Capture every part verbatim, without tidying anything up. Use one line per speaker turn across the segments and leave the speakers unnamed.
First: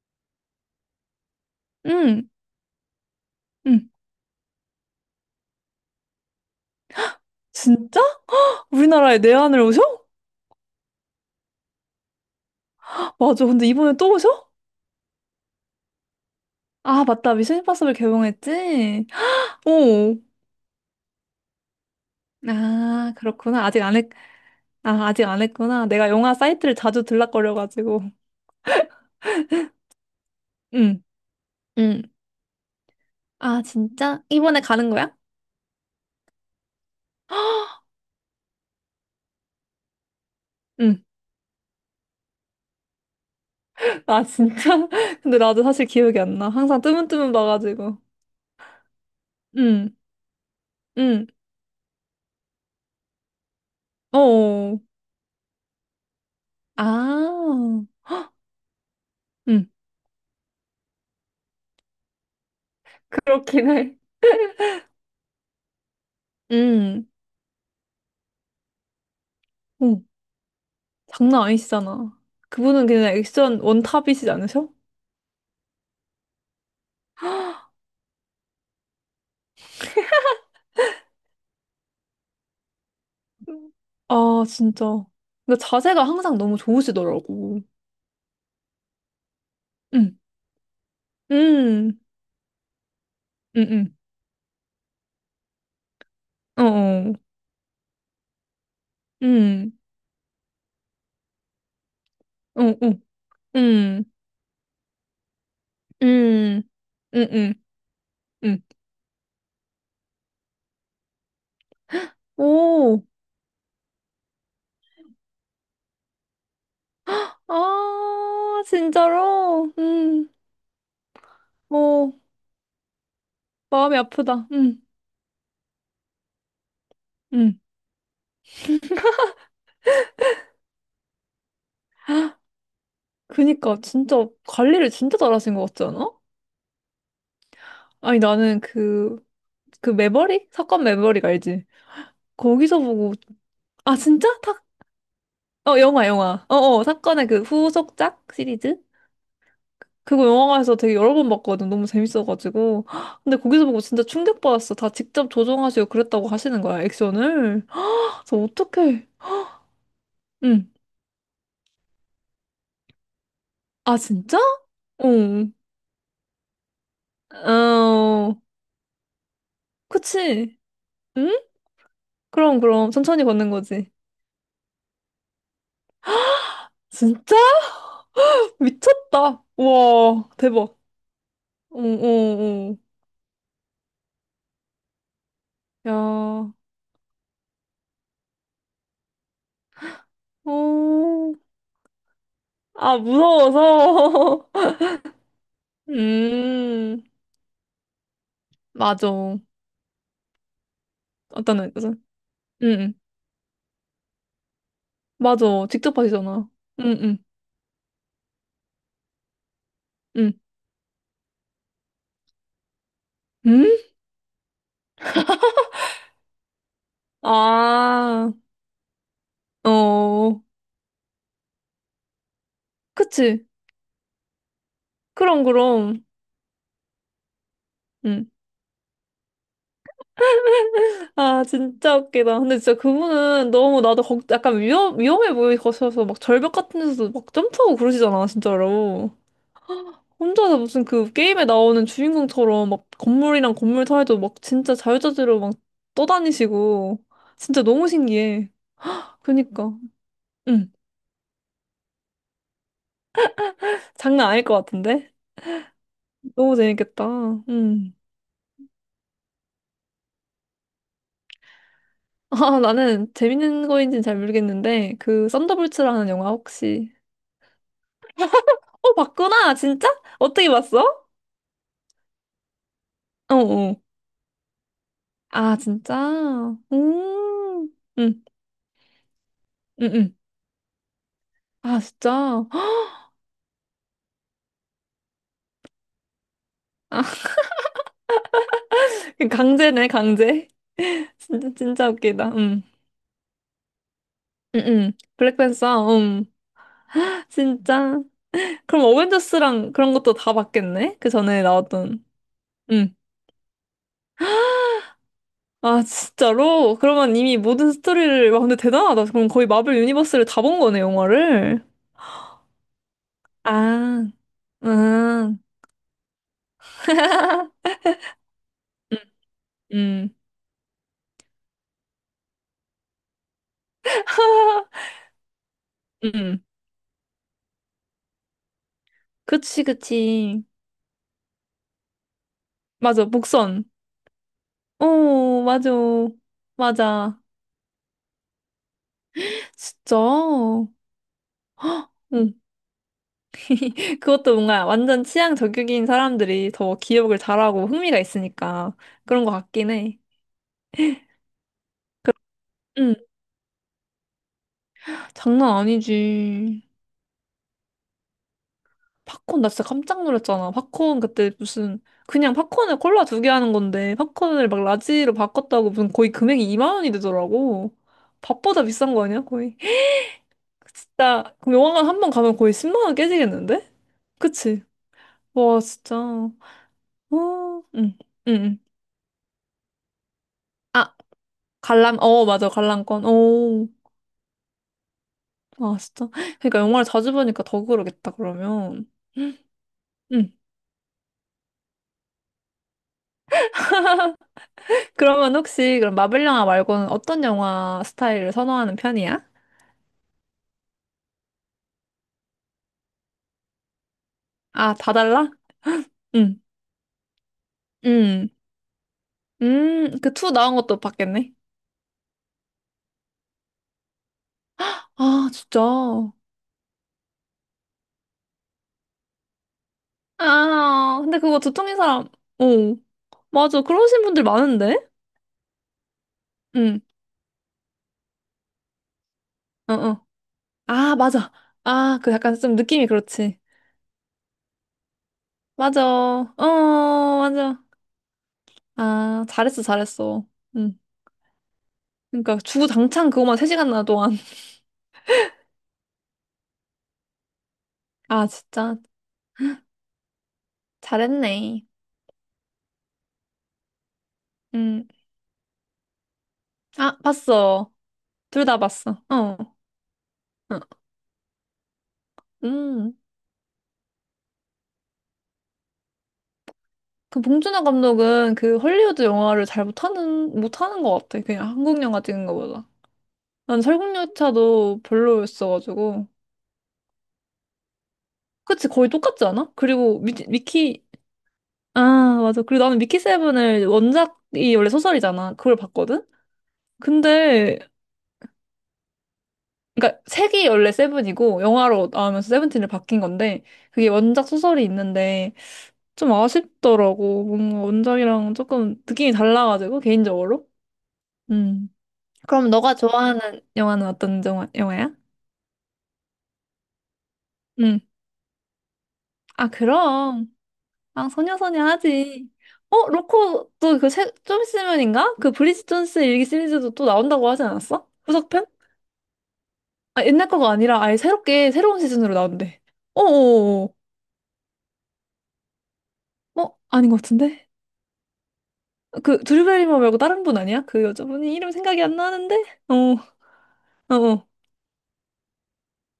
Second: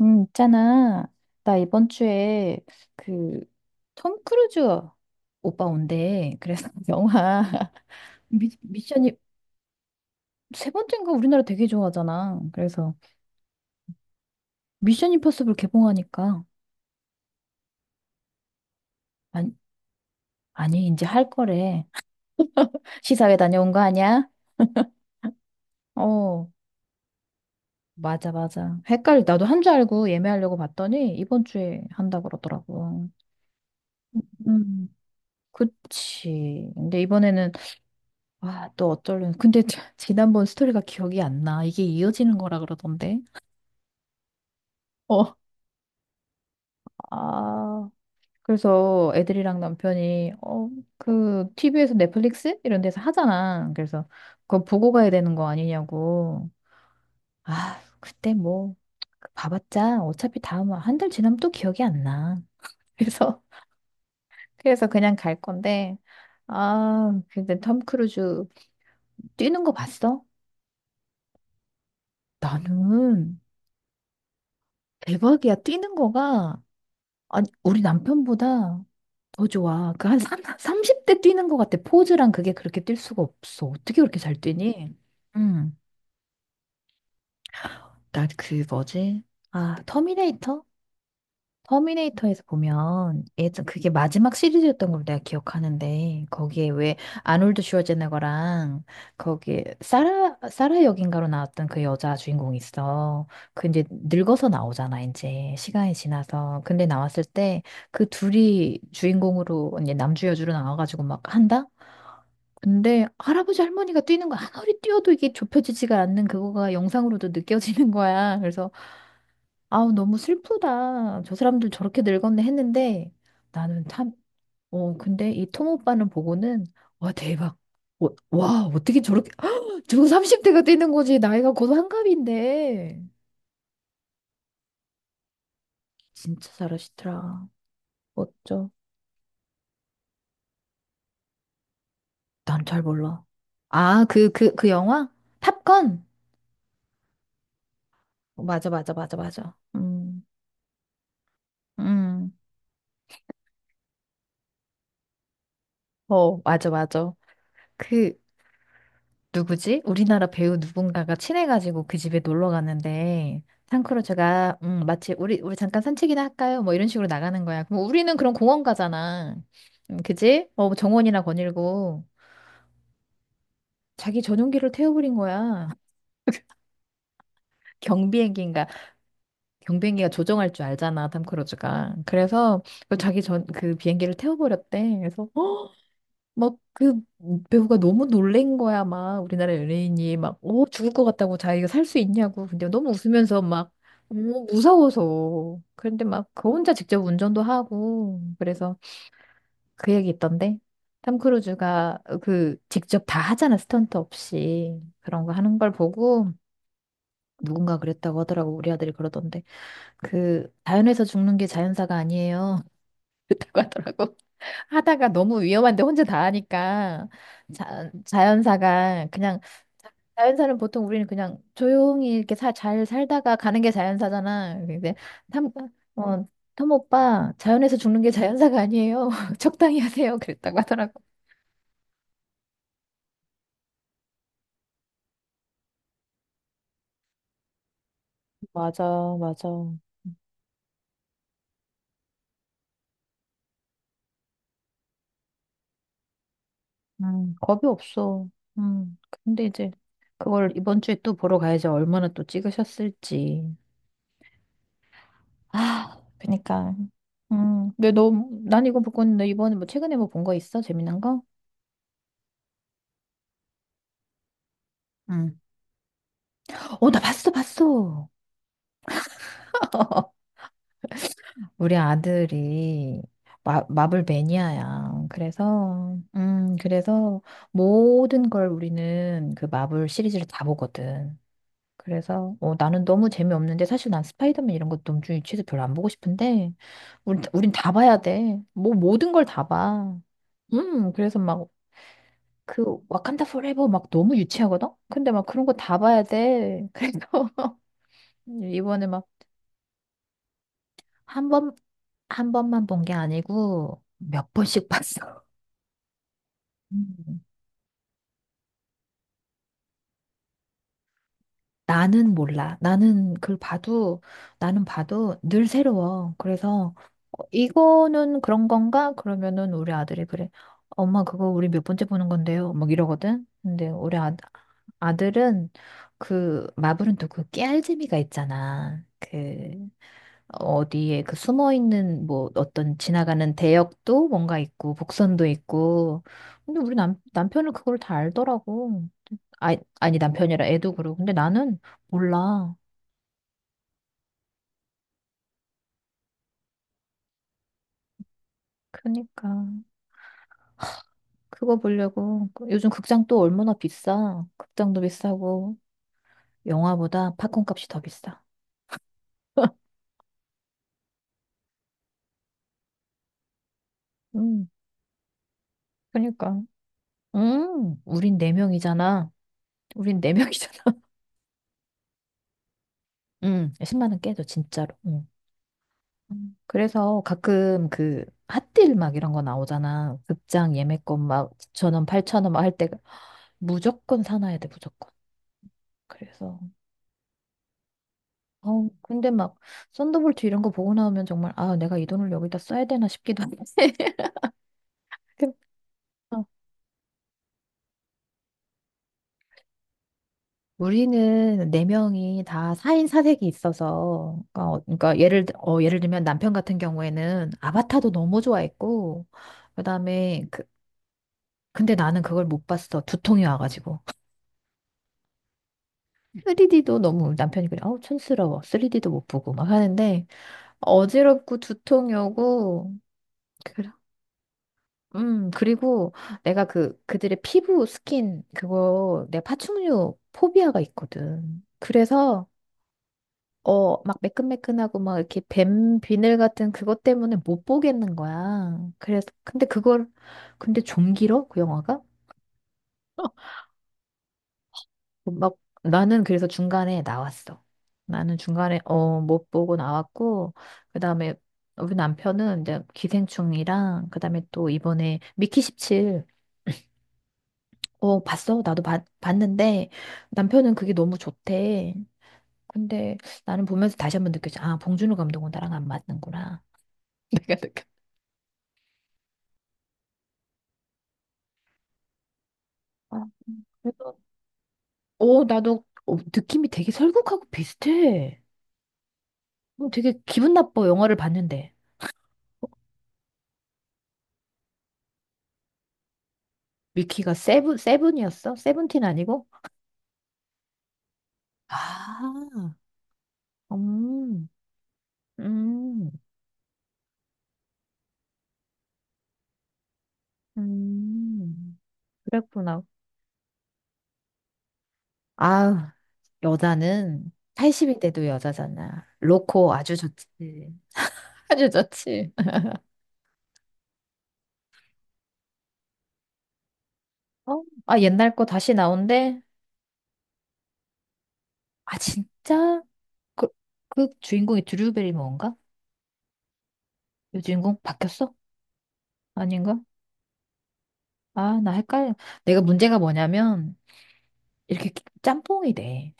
음, 있잖아. 나 이번
응,
주에 그,
응.
톰 크루즈 오빠 온대. 그래서 영화,
진짜?
미, 미션이,
우리나라에 내한을 오셔?
세 번째인가 우리나라 되게 좋아하잖아. 그래서
맞아. 근데 이번에 또 오셔?
미션 임퍼서블 개봉하니까.
아, 맞다. 미션 임파서블 개봉했지?
아니,
오.
아니, 이제 할 거래.
아,
시사회
그렇구나.
다녀온 거
아직 안 했,
아니야?
아, 아직 안 했구나. 내가 영화
어,
사이트를 자주 들락거려가지고.
맞아, 맞아. 헷갈리, 나도 한 줄 알고 예매하려고
응,
봤더니 이번 주에
응.
한다 그러더라고.
아, 진짜? 이번에 가는
음,
거야?
그치. 근데 이번에는 아, 또 어쩌려는. 근데 지- 지난번 스토리가
응.
기억이 안 나. 이게 이어지는 거라 그러던데.
아, 진짜?
어,
근데 나도 사실 기억이 안 나. 항상 뜨문뜨문
아,
봐가지고.
그래서 애들이랑
응,
남편이, 어,
응.
그, 티비에서 넷플릭스? 이런 데서 하잖아. 그래서 그거
어.
보고 가야 되는 거 아니냐고.
아.
아, 그때 뭐,
응.
봐봤자 어차피 다음, 한 달 지나면 또 기억이 안 나. 그래서,
그렇긴 해.
그래서 그냥 갈 건데.
응.
아, 근데 톰 크루즈 뛰는 거
어.
봤어?
장난 아니시잖아. 그분은 그냥
나는
액션 원탑이시지 않으셔?
대박이야. 뛰는 거가. 아니, 우리 남편보다 더 좋아. 그 한 삼십 대 뛰는 것 같아. 포즈랑 그게 그렇게 뛸 수가 없어.
음.
어떻게 그렇게 잘
아,
뛰니?
진짜. 근
응.
자세가 항상 너무 좋으시더라고.
나 그 뭐지? 아,
응,
터미네이터?
응,
터미네이터에서 보면 예전
응,
그게
응,
마지막 시리즈였던 걸 내가 기억하는데 거기에 왜
어어,
아놀드 슈워제네거랑 거기에
응,
사라 사라 역인가로 나왔던 그 여자 주인공이
어어, 응,
있어. 그 이제
응,
늙어서 나오잖아 이제 시간이 지나서.
응,
근데 나왔을
응,
때 그
응.
둘이 주인공으로 이제 남주 여주로 나와가지고 막 한다.
오,
근데 할아버지 할머니가 뛰는 거 아무리 뛰어도 이게 좁혀지지가 않는 그거가 영상으로도 느껴지는 거야.
아,
그래서
진짜로?
아우, 너무
응,
슬프다. 저 사람들 저렇게
어,
늙었네 했는데 나는
마음이
참,
아프다. 응,
어, 근데 이 톰 오빠는 보고는 와, 대박.
응.
어, 와, 어떻게 저렇게, 저거 삼십 대가 뛰는 거지. 나이가 곧 한갑인데.
그니까, 진짜, 관리를 진짜 잘하신 것 같지 않아?
진짜 잘하시더라.
아니, 나는
멋져.
그, 그 매버릭? 사건 매버릭 알지?
난
거기서
잘
보고
몰라.
아,
아,
진짜?
그, 그,
탁,
그 영화?
어,
탑건?
영화, 영화. 어, 어, 사건의 그 후속작
어, 맞아,
시리즈?
맞아, 맞아, 맞아. 음,
그거 영화관에서 되게 여러 번 봤거든. 너무
음.
재밌어가지고. 헉, 근데 거기서 보고 진짜 충격받았어. 다 직접 조정하시고 그랬다고
어,
하시는
맞아,
거야,
맞아.
액션을.
그,
헉, 그래서 어떡해.
누구지? 우리나라 배우
응.
누군가가 친해가지고 그 집에 놀러 갔는데
아, 진짜?
탕크루즈가 음, 마치 우리
응.
우리 잠깐 산책이나 할까요? 뭐 이런 식으로 나가는 거야. 그럼 우리는 그런
어,
공원 가잖아. 음, 그지?
그치.
어, 뭐 정원이나
응?
거닐고
그럼, 그럼. 천천히 걷는 거지.
자기 전용기를 태워버린 거야.
진짜?
경비행기인가?
미쳤다.
경비행기가
우와,
조종할 줄
대박.
알잖아, 탐크루즈가.
응,
그래서
응,
그 자기 전 그 비행기를 태워버렸대. 그래서 어,
응. 야, 어,
막 그 배우가 너무 놀란 거야. 막 우리나라 연예인이 막, 어, 죽을 것 같다고 자기가 살 수 있냐고. 근데 너무
아,
웃으면서 막, 어,
무서워서.
무서워서. 그런데 막 그 혼자 직접
음,
운전도 하고. 그래서
맞아.
그 얘기 있던데. 탐
어떤 애거 응,
크루즈가 그
응.
직접 다 하잖아. 스턴트 없이. 그런 거 하는
맞아.
걸
직접
보고
하시잖아. 응, 응,
누군가 그랬다고 하더라고. 우리 아들이 그러던데.
응.
그 자연에서 죽는 게 자연사가 아니에요. 그랬다고
응?
하더라고. 하다가 너무 위험한데 혼자 다 하니까 자,
아,
자연사가 그냥 자-
어,
자연사는 보통 우리는 그냥 조용히 이렇게 사, 잘 살다가
그치.
가는 게 자연사잖아. 근데
그럼,
탐,
그럼.
어, 톰 오빠 자연에서 죽는 게
응.
자연사가 아니에요. 적당히 하세요. 그랬다고 하더라고.
아, 진짜 웃기다. 근데 진짜 그분은 너무 나도 걱, 약간 위험, 위험해 보이셔서 막 절벽 같은 데서도 막 점프하고 그러시잖아, 진짜로.
맞아, 맞아.
혼자서 무슨 그 게임에 나오는 주인공처럼 막 건물이랑 건물 사이도 막 진짜 자유자재로 막 떠다니시고.
음, 겁이
진짜 너무
없어.
신기해.
음, 근데 이제
그니까.
그걸
응.
이번 주에 또 보러 가야지 얼마나 또 찍으셨을지.
장난 아닐 것 같은데?
아,
너무
그니까.
재밌겠다.
음, 근데
음.
너, 난 이거 못 봤는데 이번에 뭐 최근에 뭐 본 거 있어? 재미난 거?
아, 나는 재밌는 거인지는 잘 모르겠는데, 그,
응.
썬더볼츠라는 영화
어,
혹시.
나 봤어, 봤어.
어, 봤구나! 진짜? 어떻게 봤어?
우리 아들이
어,
마,
어.
마블 매니아야.
아,
그래서,
진짜?
음, 그래서
음. 음,
모든 걸 우리는 그 마블
응 응.
시리즈를 다 보거든.
아,
그래서,
진짜?
어, 나는 너무 재미없는데, 사실 난 스파이더맨 이런 것도 너무 유치해서 별로 안 보고 싶은데,
아,
우린, 우린 다 봐야 돼. 뭐, 모든 걸 다
강제네,
봐.
강제.
음, 그래서 막,
진짜, 진짜 웃기다. 음.
그 와칸다 포레버 막 너무
응
유치하거든?
응.
근데 막 그런 거 다
블랙팬서,
봐야
음.
돼. 그래서
진짜. 그럼
이번에 막
어벤져스랑 그런 것도 다 봤겠네? 그
한
전에
번,
나왔던.
한 번만 본 게
음.
아니고 몇 번씩 봤어.
아, 진짜로? 그러면
음.
이미 모든 스토리를, 와, 근데 대단하다. 그럼 거의 마블 유니버스를 다 본 거네, 영화를.
나는 몰라. 나는 그걸 봐도,
아,
나는 봐도
아,
늘 새로워. 그래서 어, 이거는 그런 건가? 그러면은 우리 아들이
음, 음.
그래. 엄마 그거 우리 몇 번째 보는 건데요. 막 이러거든. 근데 우리 아, 아들은 그 마블은 또 그 깨알 재미가 있잖아.
그치,
그
그치.
어디에 그 숨어 있는 뭐 어떤
맞아,
지나가는
복선.
대역도 뭔가 있고 복선도
오, 맞아.
있고 근데 우리 남
맞아.
남편은 그걸 다 알더라고 아
진짜?
아니 남편이라 애도 그러고 근데 나는
응.
몰라
그것도 뭔가 완전 취향 저격인 사람들이 더 기억을 잘하고 흥미가 있으니까 그런 것
그러니까
같긴 해.
그거 보려고 그- 요즘
응,
극장 또 얼마나 비싸 극장도
장난
비싸고
아니지.
영화보다 팝콘 값이 더 비싸
팝콘 나 진짜 깜짝 놀랐잖아. 팝콘 그때 무슨 그냥 팝콘에 콜라 두 개 하는 건데
음
팝콘을 막 라지로 바꿨다고 무슨 거의
그러니까
금액이 이만 원이 되더라고.
음 우린 네
밥보다 비싼 거
명이잖아
아니야 거의?
우린 네 명이잖아
진짜 그럼 영화관 한 번 가면 거의 십만 원
음
깨지겠는데?
십만 원 깨져
그치?
진짜로 음.
와 진짜. 어,
음. 그래서
응,
가끔
응,
그
응.
핫딜 막 이런 거 나오잖아. 극장
아
예매권 막구천 원
관람
팔천
어
원 막
맞아
할 때
관람권. 오,
무조건 사놔야 돼, 무조건.
아 진짜.
그래서
그러니까 영화를 자주 보니까 더 그러겠다
어
그러면.
근데 막 썬더볼트
응.
이런 거 보고 나오면 정말 아, 내가 이 돈을 여기다 써야 되나 싶기도 하고. 그-
그러면 혹시 그럼
어,
마블 영화 말고는 어떤 영화 스타일을 선호하는 편이야?
우리는 네 명이 다 사인사색이 있어서 그러니까 어,
아, 다
그러니까 예를
달라?
들- 어, 예를 들면 남편
응,
같은 경우에는 아바타도 너무
응,
좋아했고
음, 그
그다음에
투
그
나온 것도 봤겠네.
근데 나는 그걸 못 봤어. 두통이 와가지고.
아, 진짜.
쓰리디도 너무 남편이 그래, 어우, 촌스러워. 쓰리디도 못 보고 막 하는데,
아, 근데
어지럽고
그거 두통인
두통이
사람,
오고,
오, 맞아.
그,
그러신 분들 많은데?
음, 그리고 내가 그,
응,
그들의 피부 스킨, 그거, 내가
어,
파충류
어.
포비아가
아, 맞아.
있거든.
아, 그
그래서,
약간 좀 느낌이 그렇지.
어, 막 매끈매끈하고 막 이렇게 뱀
맞아.
비늘 같은 그것 때문에
어,
못
맞아.
보겠는 거야. 그래서,
아,
근데
잘했어,
그걸,
잘했어.
근데
응.
좀 길어? 그 영화가?
그러니까 주구장창 그거만 세 시간이나 동안.
막 나는 그래서 중간에 나왔어. 나는
아,
중간에
진짜.
어 못 보고 나왔고 그다음에
잘했네.
우리 남편은 이제 기생충이랑 그다음에 또
응.
이번에 미키 십칠.
아, 봤어.
어 봤어.
둘 다
나도 봤,
봤어. 어,
봤는데 남편은 그게
어,
너무 좋대.
음.
근데 나는 보면서 다시 한번 느꼈지. 아, 봉준호 감독은 나랑 안 맞는구나.
그
내가 느꼈.
봉준호 감독은 그 헐리우드 영화를 잘 못하는, 못하는 것 같아. 그냥 한국 영화 찍는 것보다.
어,
난
그래서
설국열차도
어 나도 어,
별로였어가지고.
느낌이 되게 설국하고 비슷해.
그치, 거의 똑같지 않아?
어, 되게
그리고 미,
기분 나빠
미키,
영화를 봤는데.
아, 맞아. 그리고 나는 미키 세븐을 원작이 원래 소설이잖아. 그걸 봤거든?
위키가 세븐,
근데,
세븐이었어? 세븐틴 아니고?
그니까 색이 원래 세븐이고, 영화로 나오면서
아,
세븐틴을 바뀐 건데, 그게 원작
음,
소설이 있는데,
음,
좀 아쉽더라고. 뭔가 원작이랑 조금 느낌이 달라가지고, 개인적으로.
음.
음. 그럼
그랬구나.
너가 좋아하는 영화는 어떤 영화, 영화야?
아, 여자는 팔십이
응.
돼도 여자잖아.
아,
로코 아주 좋지.
그럼. 아,
아주
소녀소녀
좋지.
하지. 어, 로코 또그좀 있으면인가? 그 브리짓 존스 일기 시리즈도 또 나온다고
어?
하지
아,
않았어?
옛날 거
후속편?
다시 나온대?
아, 옛날 거가 아니라 아예 새롭게
아,
새로운 시즌으로 나온대.
진짜? 그,
어어어. 어,
그 주인공이 드류 베리모어인가?
어, 어. 어, 아닌 것
요
같은데?
주인공 바뀌었어?
그 드류
아닌가?
베리머 말고 다른 분 아니야? 그 여자분이
아, 나
이름 생각이
헷갈려.
안 나는데?
내가 문제가
어,
뭐냐면,
어어.
이렇게 짬뽕이 돼.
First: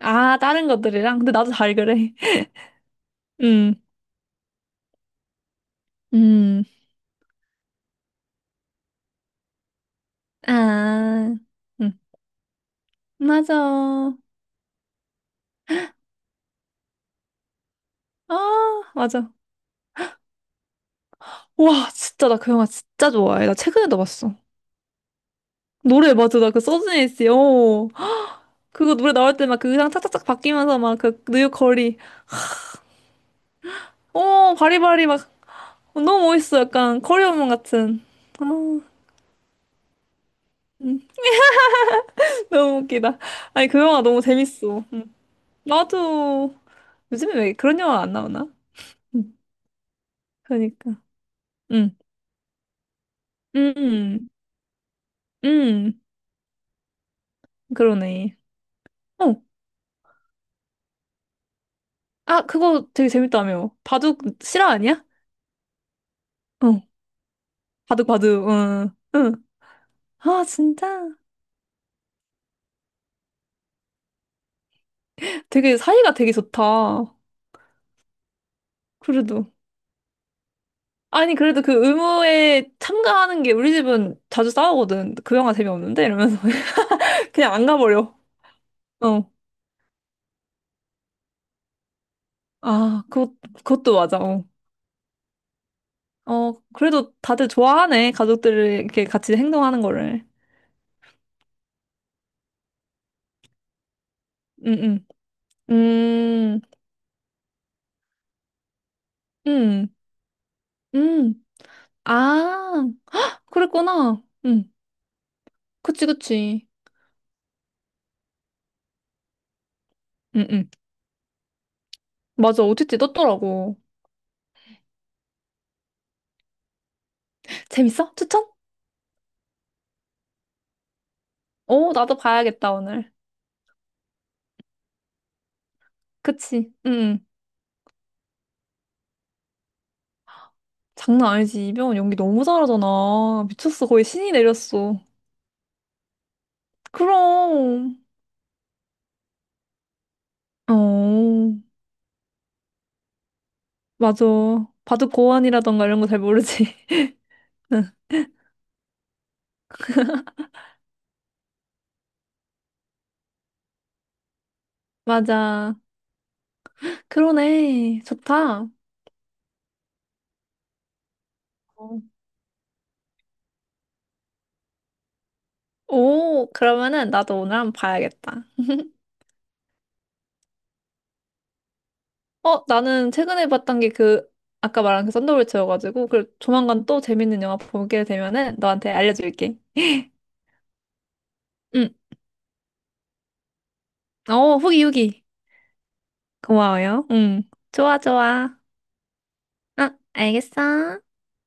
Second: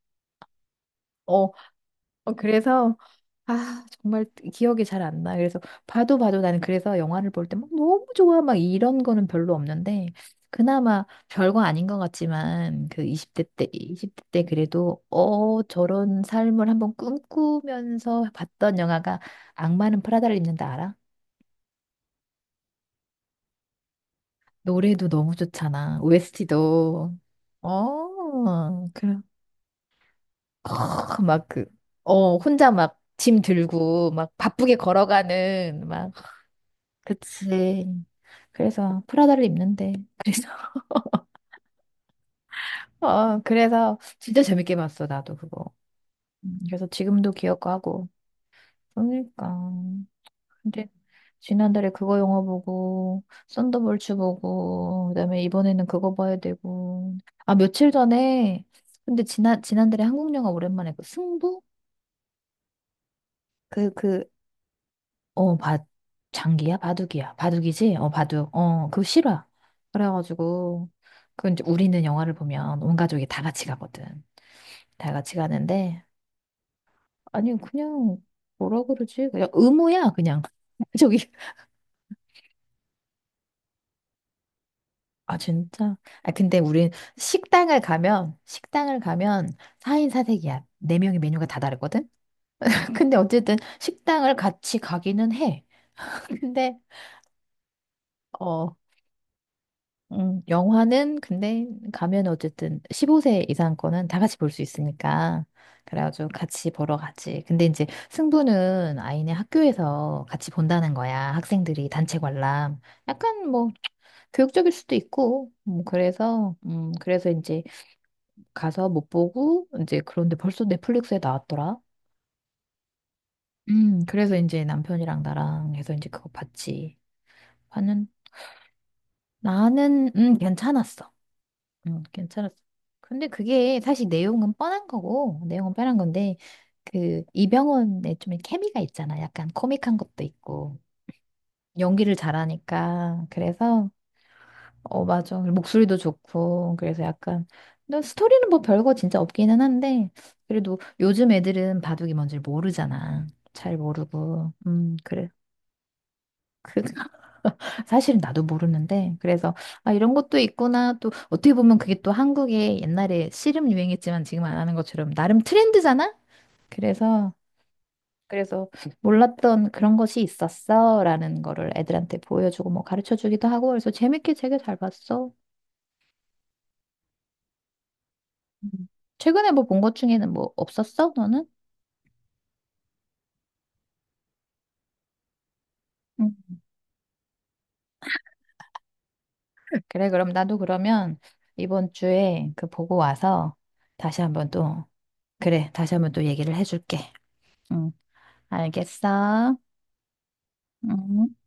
아, 다른 것들이랑? 근데
어,
나도 잘 그래.
어, 그래서
음,
아, 정말 기억이 잘 안 나. 그래서 봐도 봐도 나는
음.
그래서 영화를 볼 때 막 너무 좋아 막 이런 거는 별로 없는데 그나마
아,
별거 아닌 것
음.
같지만 그 이십 대 때
맞아.
이십 대 때 그래도 어 저런 삶을 한번 꿈꾸면서 봤던
아,
영화가
맞아.
악마는 프라다를 입는다 알아?
와, 진짜 나 그 영화 진짜 좋아해. 나 최근에도 봤어.
노래도 너무 좋잖아.
노래 맞아. 나 그 서준이
오에스티도
씨. 어.
어,
그거 노래
그래.
나올 때 막 그 의상 착착착 바뀌면서 막 그
막
뉴욕
그,
거리.
어, 혼자 막 짐 들고 막
어,
바쁘게
바리바리 막
걸어가는
어,
막
너무 멋있어. 약간 커리어몬 같은.
그치.
아,
그래서 프라다를 입는데. 그래서,
음, 너무 웃기다.
어,
아니 그
그래서
영화 너무
진짜 재밌게
재밌어.
봤어,
음.
나도 그거.
나도
음, 그래서 지금도
요즘에 왜 그런 영화
기억하고.
안 나오나? 음,
그러니까. 근데
그러니까.
지난달에
음.
그거 영화 보고, 썬더볼츠
음.
보고, 그다음에 이번에는
음. 음.
그거 봐야 되고. 아, 며칠
그러네.
전에, 근데
어.
지난, 지난달에 한국 영화 오랜만에 그 승부?
아, 그거 되게 재밌다며.
그
바둑
그.
실화 아니야?
어, 바, 장기야?
어.
바둑이야. 바둑이지? 어,
바둑바둑,
바둑. 어,
응,
그거
응.
싫어.
아,
그래가지고,
진짜?
그 이제 우리는 영화를 보면 온 가족이 다 같이 가거든. 다 같이
되게
가는데,
사이가 되게 좋다.
아니, 그냥, 뭐라 그러지? 그냥
그래도.
의무야, 그냥. 저기,
아니, 그래도 그 의무에 참가하는 게 우리 집은 자주 싸우거든. 그
아,
영화
진짜?
재미없는데?
아,
이러면서.
근데 우린
그냥 안
식당을
가버려.
가면, 식당을
어.
가면 사 인 사 색이야. 네명의 메뉴가 다 다르거든?
아,
근데
그것,
어쨌든
그것도 맞아.
식당을
어.
같이 가기는 해.
어,
근데,
그래도 다들 좋아하네.
어...
가족들이 이렇게 같이 행동하는 거를.
음, 영화는 근데 가면 어쨌든 십오 세 이상 거는 다 같이 볼 수
응, 응.
있으니까 그래가지고
음,
같이 보러 가지. 근데 이제 승부는 아이네
음,
학교에서 같이 본다는 거야.
음.
학생들이 단체 관람.
아,
약간 뭐
그랬구나.
교육적일
응.
수도 있고. 음,
그치,
그래서
그치.
음, 그래서 이제 가서 못 보고 이제 그런데
응,
벌써
응.
넷플릭스에 나왔더라.
맞아. 오 티 티 떴더라고.
음, 그래서 이제 남편이랑 나랑 해서 이제 그거 봤지. 나는
재밌어? 추천?
나는 음, 괜찮았어.
어,
응,
나도
괜찮았어.
봐야겠다, 오늘.
근데 그게 사실 내용은 뻔한 거고, 내용은 뻔한 건데,
그치? 응.
그,
응.
이병헌의 좀 케미가 있잖아. 약간 코믹한 것도 있고,
장난 아니지. 이병헌
연기를
연기 너무
잘하니까.
잘하잖아. 미쳤어.
그래서,
거의 신이 내렸어.
어, 맞아. 목소리도 좋고, 그래서 약간,
그럼.
근데 스토리는 뭐 별거 진짜 없기는 한데, 그래도 요즘
어,
애들은 바둑이 뭔지 모르잖아. 잘
맞아.
모르고. 음,
바둑
그래.
고환이라던가 이런 거 잘 모르지.
그,
응,
사실 나도 모르는데 그래서 아 이런 것도 있구나 또 어떻게 보면 그게 또 한국에 옛날에 씨름 유행했지만 지금 안 하는 것처럼 나름
맞아.
트렌드잖아? 그래서
그러네.
그래서
좋다.
몰랐던 그런 것이 있었어라는 거를
어.
애들한테 보여주고 뭐 가르쳐 주기도 하고 그래서 재밌게 되게 잘 봤어.
오, 그러면은 나도 오늘 한번 봐야겠다.
음. 최근에 뭐 본 것 중에는 뭐 없었어? 너는?
어, 나는 최근에 봤던 게 그, 아까 말한 그 썬더볼츠여가지고, 그
음.
조만간 또 재밌는 영화 보게 되면은 너한테 알려줄게.
그래 그럼 나도 그러면 이번
응.
주에 그 보고 와서 다시 한번
어, 후기,
또
후기.
그래 다시 한번 또 얘기를 해줄게.
고마워요. 응.
응.
좋아, 좋아.
알겠어.
아, 알겠어.
응.